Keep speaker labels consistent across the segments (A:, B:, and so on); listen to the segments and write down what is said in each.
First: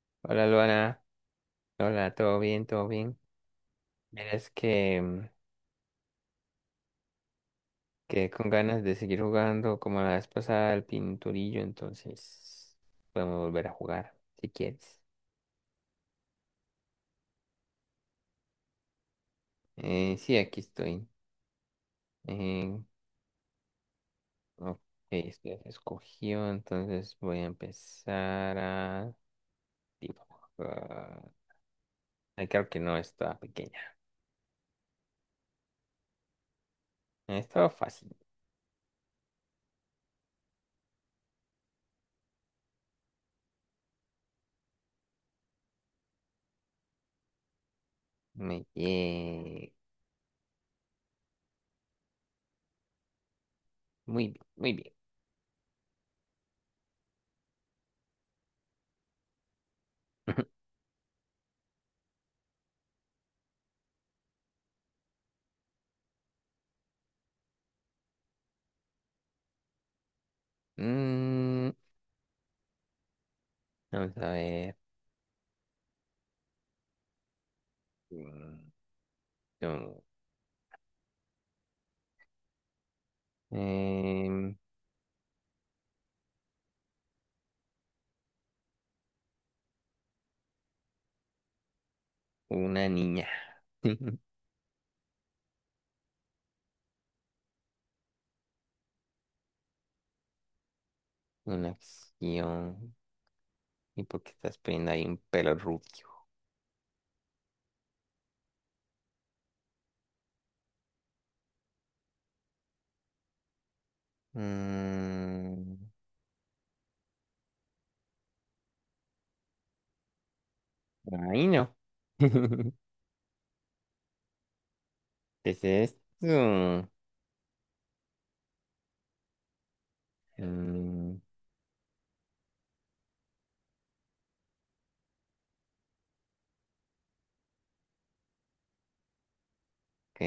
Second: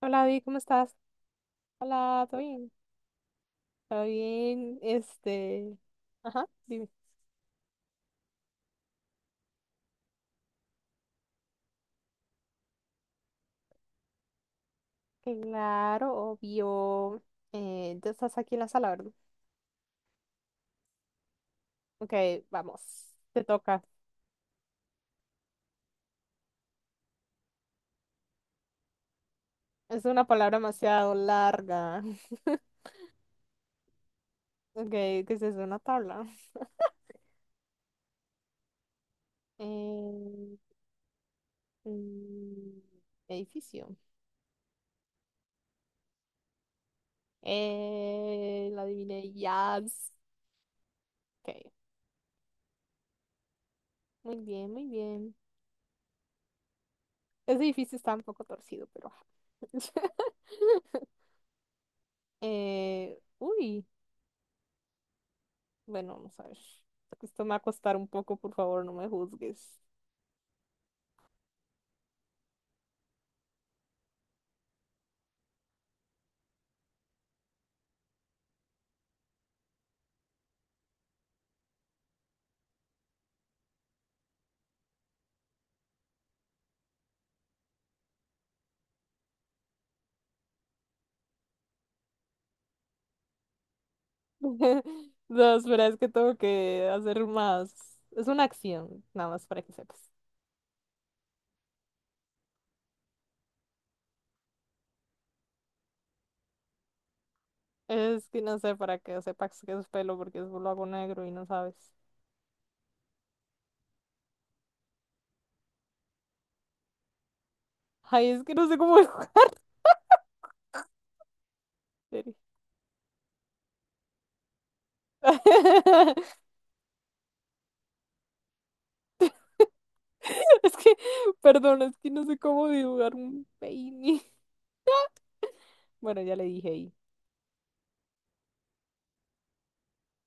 A: Hola, David,
B: Hola,
A: ¿cómo estás?
B: Luana. Hola,
A: Hola,
B: ¿todo
A: ¿todo
B: bien?
A: bien?
B: ¿Todo bien?
A: ¿Todo
B: Mira, es
A: bien?
B: que
A: Este, ajá, dime.
B: quedé con ganas de seguir jugando como la vez pasada al pinturillo, entonces podemos volver a jugar si quieres.
A: Claro, obvio. Ya estás aquí en la sala, ¿verdad?
B: Sí, aquí estoy.
A: Ok,
B: Eh,
A: vamos, te toca.
B: ok, esto ya se escogió, entonces voy a empezar a
A: Es una palabra demasiado
B: dibujar.
A: larga.
B: Ay, creo que no estaba pequeña.
A: Ok, ¿qué es eso? Una tabla.
B: Estaba fácil.
A: Eh, mm, edificio.
B: Muy
A: La adiviné,
B: bien.
A: yes. Ok,
B: Muy
A: muy
B: bien,
A: bien,
B: muy
A: muy
B: bien.
A: bien. Ese edificio está un poco torcido, pero ajá. Uy, bueno, vamos a ver. Esto me va a costar un poco, por favor, no me juzgues.
B: Mm, Vamos a ver. Mm, no. Em, una niña.
A: No, espera, es que tengo que hacer más. Es una acción, nada más para que sepas.
B: Una acción. ¿Y por qué estás poniendo ahí un pelo rubio?
A: Es que no sé, para que sepas que es pelo, porque es lo hago negro y no sabes.
B: Mm,
A: Ay, es que no sé cómo dibujar.
B: Ahí no. ¿Qué es esto?
A: Es que,
B: Mm,
A: perdón, es que no sé cómo dibujar un peine. Bueno, ya le dije ahí.
B: ok.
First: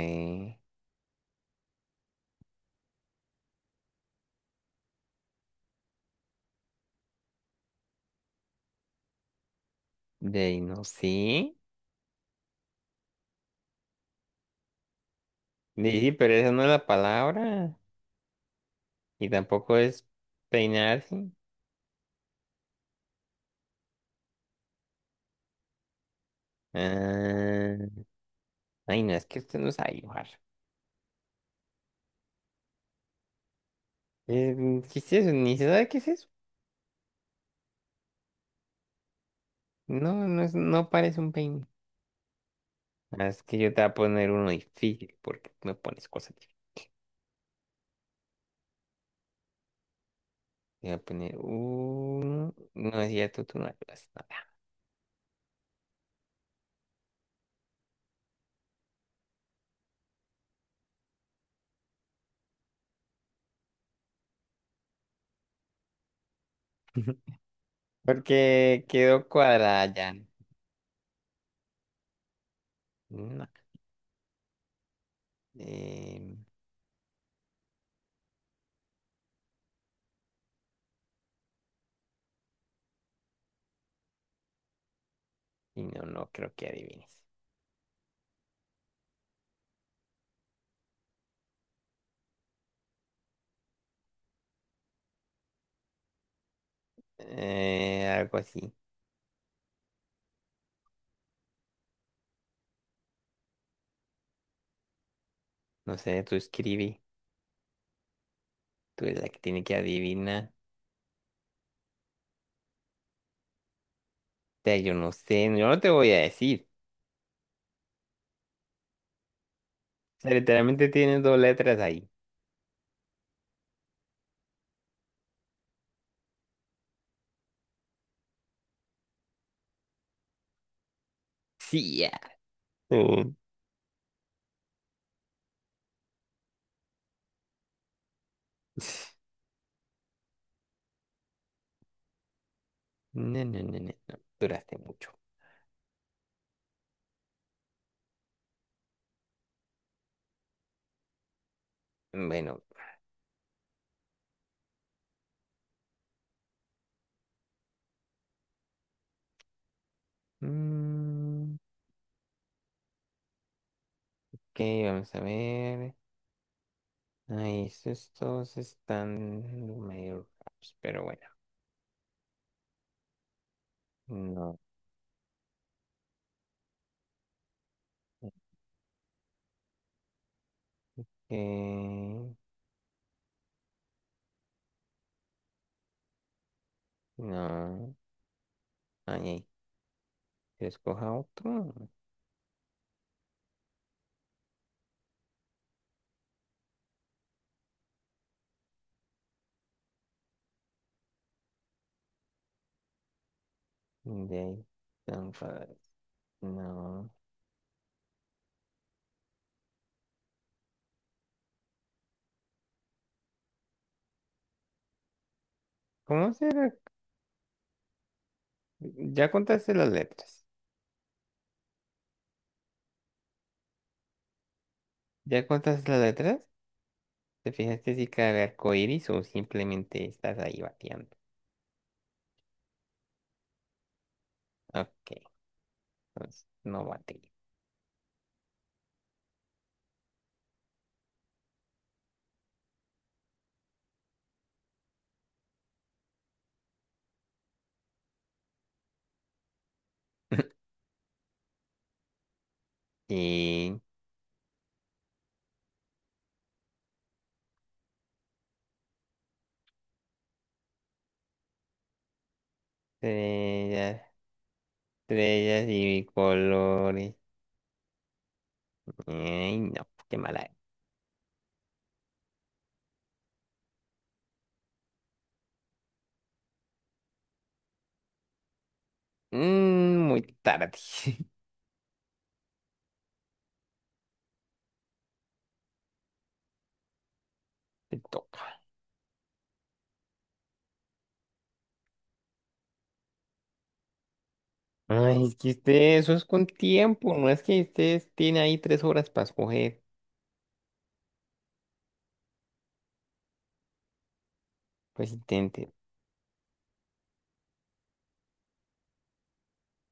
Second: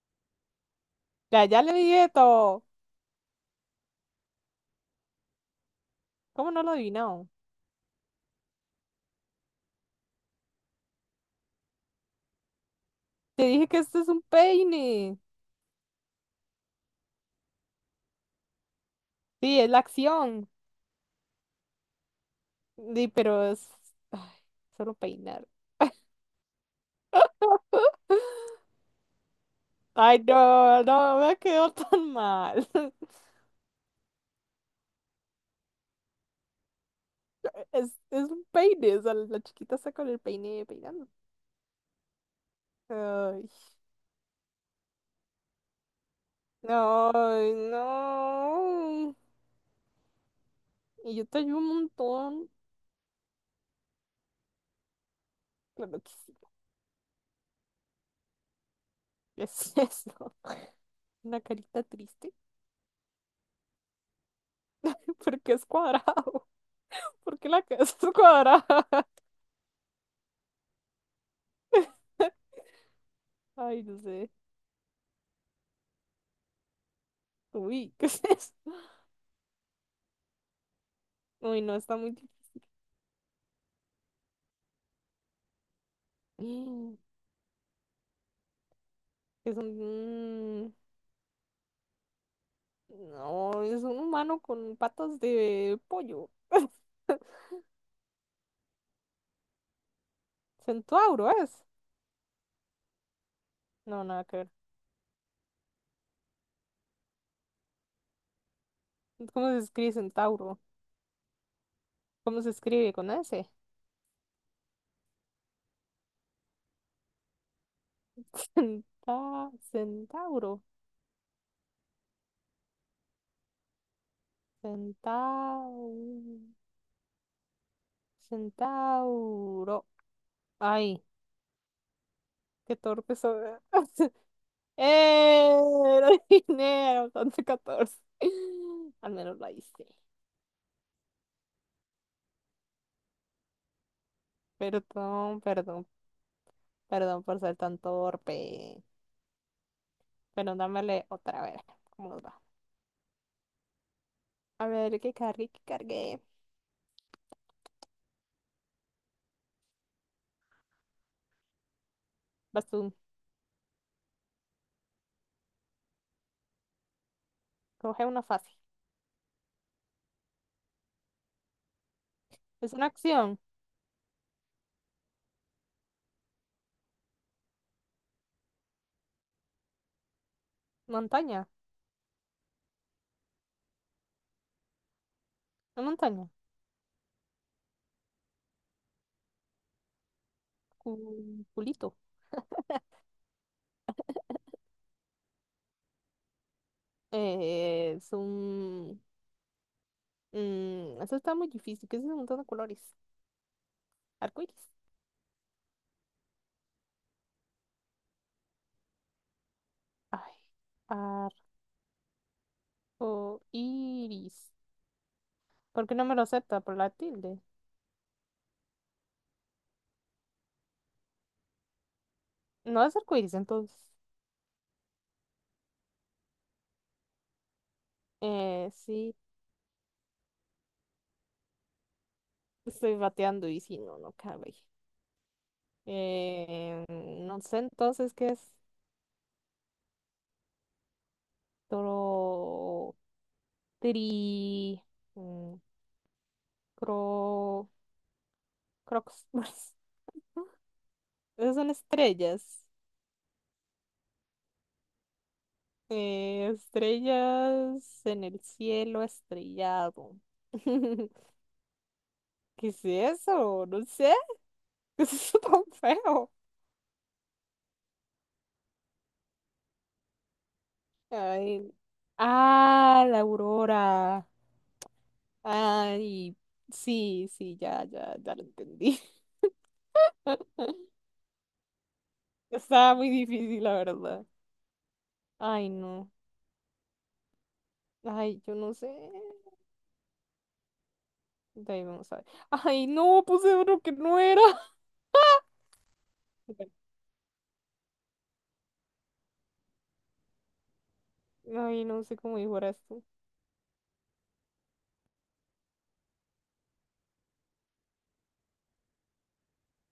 A: Ya, ya le dije todo. ¿Cómo no lo adivinó?
B: De no sí.
A: Te dije que este es un peine.
B: Sí, pero esa no es la palabra. Y
A: Sí, es
B: tampoco
A: la
B: es
A: acción.
B: peinarse.
A: Sí, pero es ay, solo peinar.
B: Ah, ay, no, es que usted no sabe
A: Ay,
B: dibujar.
A: no, no, me quedó tan mal.
B: Eh, ¿Qué es eso? Ni se sabe qué es eso.
A: Es un peine, o sea, la chiquita está con el
B: No, no es,
A: peine
B: no
A: peinando.
B: parece un peine. Ah, es
A: Ay,
B: que yo te voy a poner uno difícil porque tú me pones cosas difíciles.
A: no, ay, no.
B: Te voy a
A: Y yo
B: poner
A: te ayudo un montón.
B: uno. No es cierto, tú no ayudas nada.
A: Claro que sí, es eso. Una carita triste, porque es cuadrado. ¿Porque la casa es
B: Porque
A: cuadrada?
B: quedó cuadrada ya. No.
A: Ay, no sé.
B: Eh,
A: Uy, ¿qué es eso? Uy, no, está muy difícil.
B: y no, no creo que
A: Mm,
B: adivines.
A: Es un... no, es un humano con patas de pollo.
B: Algo así.
A: Centauro es. No, nada que ver.
B: No sé, tú escribí. Tú eres la que
A: ¿Cómo se
B: tiene que
A: escribe
B: adivinar. O
A: centauro? ¿Cómo se escribe con ese?
B: sea, yo no sé. Yo no te voy a decir.
A: Centa...
B: O sea,
A: Centauro.
B: literalmente tienes dos letras ahí.
A: Centau... Centauro. Ay,
B: Sí, ya.
A: qué torpe
B: Mm.
A: soy. ¡Eh! Lo dinero, 14. Al menos la hice.
B: No, no, no, no, no. Duraste mucho.
A: Perdón, perdón, Perdón por ser tan torpe. Pero dámele otra vez. ¿Cómo nos va?
B: Bueno.
A: A ver, ¿qué cargué? ¿Qué cargué?
B: mm,
A: Vas tú.
B: Ok, vamos a ver. Ahí,
A: Coge
B: estos
A: una fácil.
B: todos están medio raros, pero bueno.
A: Es una acción.
B: No.
A: Montaña.
B: eh,
A: Una montaña.
B: no. Ahí, ahí, que escoja
A: Cu-
B: otro.
A: Culito. Es un... eso está muy difícil. ¿Qué es un montón de colores?
B: De ahí.
A: Arcoiris.
B: Tan padre. No.
A: Ay. Arcoiris. ¿Por qué no me lo
B: ¿Cómo
A: acepta?
B: será?
A: Por la tilde.
B: Ya contaste las letras.
A: No es arcoiris, entonces.
B: ¿Ya contaste las letras? ¿Te fijaste si cabe arco iris
A: Sí.
B: o simplemente estás ahí bateando?
A: Estoy bateando y si no, no cabe.
B: Ok, entonces no bateo.
A: No sé entonces qué es toro, tri, mm, cro, crocs. Esas son estrellas.
B: Y
A: Estrellas en el cielo estrellado. ¿Qué es eso? No
B: estrellas,
A: sé. ¿Qué es eso tan
B: estrellas y
A: feo?
B: colores. Ay, no, qué mala.
A: Ay, ah, la aurora. Ay, sí, sí, ya, ya, ya lo entendí.
B: Mm, muy tarde.
A: Estaba muy difícil, la verdad. Ay, no.
B: Te
A: Ay,
B: toca.
A: yo no sé. De ahí vamos a ver. Ay, no, puse uno que no era.
B: Ay, es que usted, eso es con tiempo. No es que ustedes tiene ahí tres horas para escoger.
A: Ay, no sé cómo dibujar tú.
B: Pues intente.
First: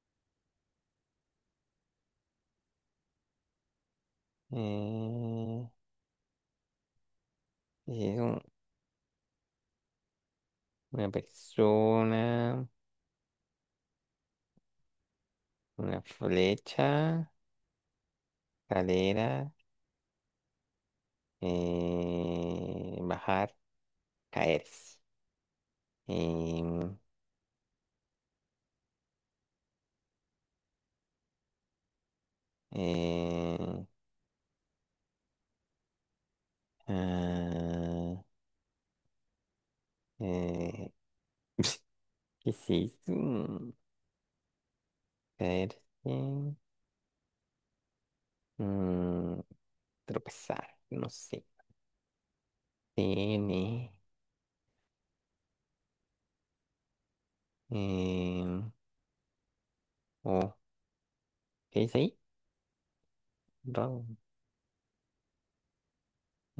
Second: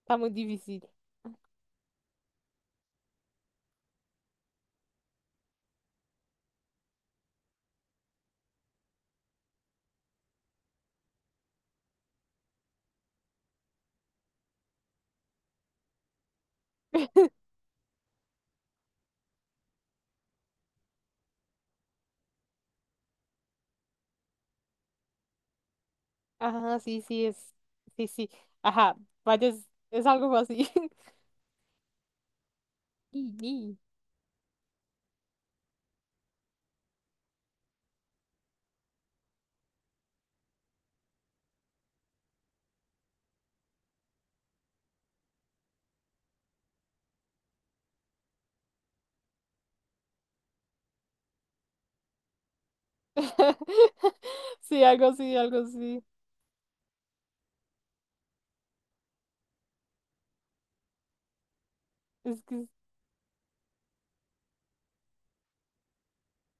A: Está muy difícil.
B: Eh, es una persona, una flecha, cadera, bajar, caerse.
A: Ajá,
B: Em,
A: sí, sí, es. Sí, sí. Ajá, vaya, es algo así. Y- y.
B: eh, ah, eh, ¿Qué es eso? Caerse. Mm, tropezar, no sé. N,
A: Sí, algo así, algo así.
B: em, O, ¿Qué dice ahí?
A: Es que,
B: Ro-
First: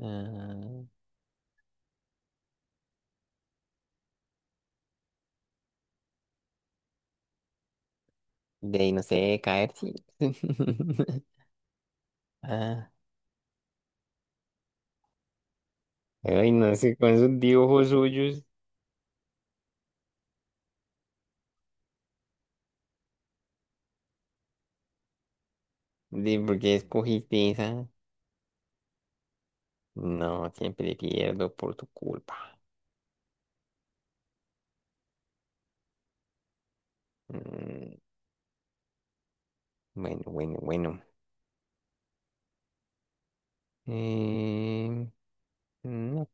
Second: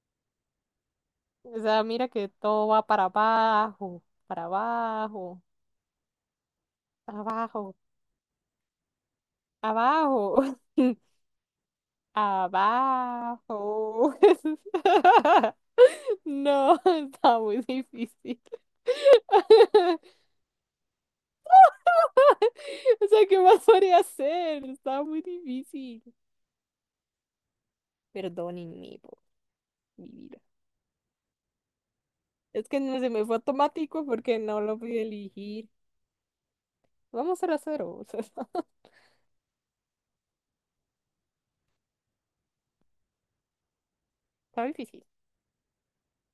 B: ah,
A: o sea, mira que todo va para abajo, abajo,
B: de ahí, no sé, caer, sí.
A: abajo,
B: Ah,
A: abajo.
B: ay, no
A: No,
B: sé, con esos
A: estaba muy
B: dibujos
A: difícil.
B: suyos,
A: O sea, ¿qué más podría hacer? Estaba muy difícil.
B: de por qué escogiste esa.
A: Perdónenme por mi vida.
B: No, siempre pierdo por tu culpa.
A: Es que no se me fue automático porque no lo pude elegir. Vamos a la
B: Mm,
A: cero. O sea,
B: bueno, bueno, bueno.
A: está difícil.
B: Em, ok.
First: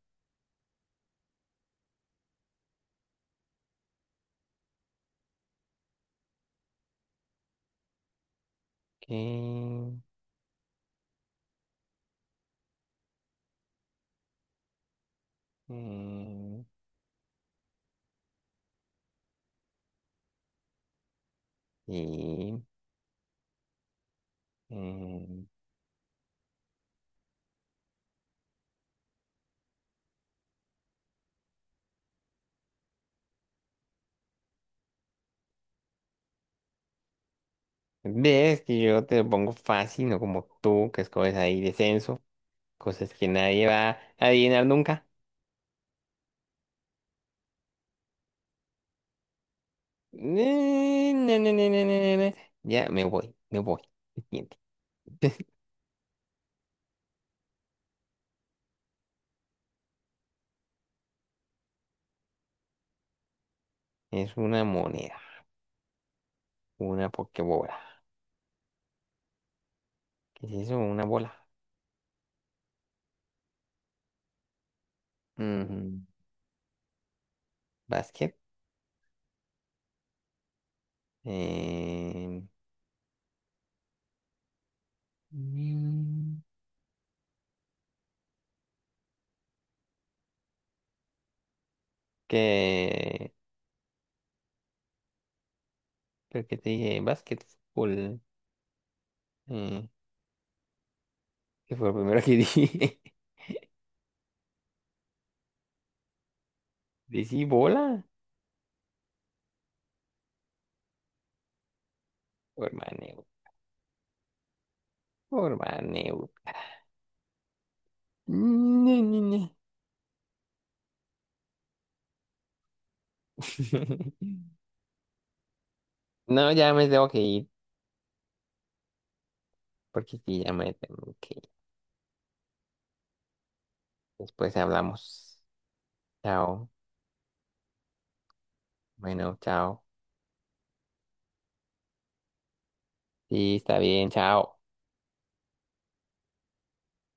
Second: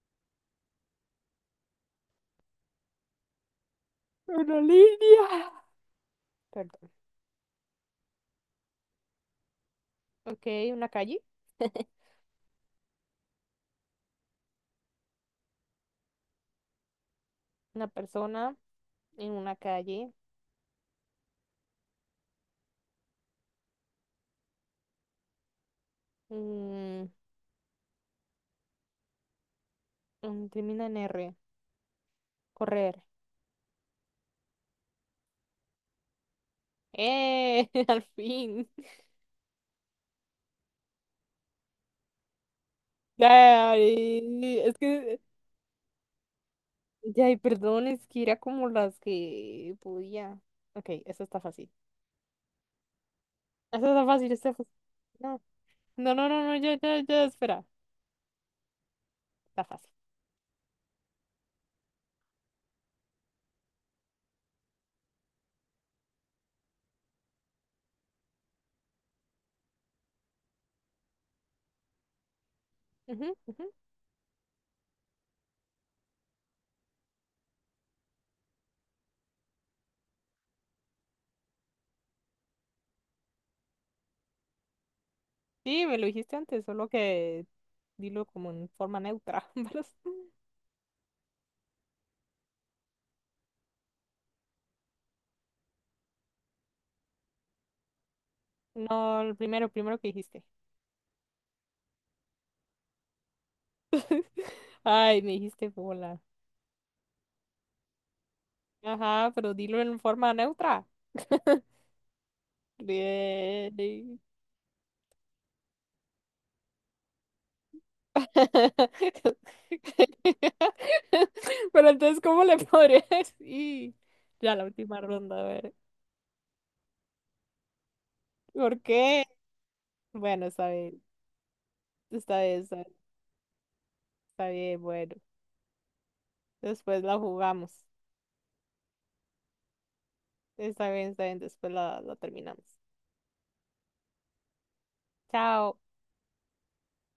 A: Una línea. Perdón. Ok, una calle.
B: Em,
A: Una persona en una calle.
B: sí. em,
A: Mm, Termina en R. Correr. ¡Eh! Al
B: Ves
A: fin.
B: que yo te lo pongo fácil, no como tú, que escoges ahí descenso, cosas que nadie va a
A: Ay,
B: adivinar
A: es
B: nunca.
A: que ya, y perdón, es que era como las que podía. Ok,
B: Ne,
A: esta
B: ne,
A: está
B: ne, ne,
A: fácil.
B: ne, ne, ne, ne. Ya me voy, me voy.
A: Esta está fácil, esta
B: Siguiente.
A: está fácil. No, no, no, no, no, ya, ya, ya, espera. Está fácil.
B: Es una moneda, una pokebola. ¿Qué es eso? Una bola.
A: Ujú, ujú.
B: Ujú. Básquet. Eh...
A: Sí, me lo dijiste
B: mm,
A: antes, solo que dilo como en forma neutra. pero
B: ¿Qué? ¿Pero qué te dije? Básquetbol.
A: no, el primero,
B: Eh,
A: que dijiste.
B: ¿Qué fue lo primero que dije?
A: Ay, me dijiste bola.
B: ¿Decí bola?
A: Ajá, pero dilo en forma neutra.
B: Por maneo,
A: Bien.
B: por maneo. Ñe, ñe, ñe.
A: Pero entonces, ¿cómo le podría decir? Ya la última ronda, a ver.
B: No, ya me tengo que ir,
A: ¿Por qué?
B: porque sí,
A: Bueno,
B: ya
A: está
B: me
A: bien,
B: tengo que ir.
A: está bien, está bien, está
B: Después
A: bien,
B: hablamos.
A: bueno.
B: Chao.
A: Después la jugamos.
B: Bueno, chao.
A: Está bien, después la terminamos.
B: Sí, está bien, chao.
A: Chao.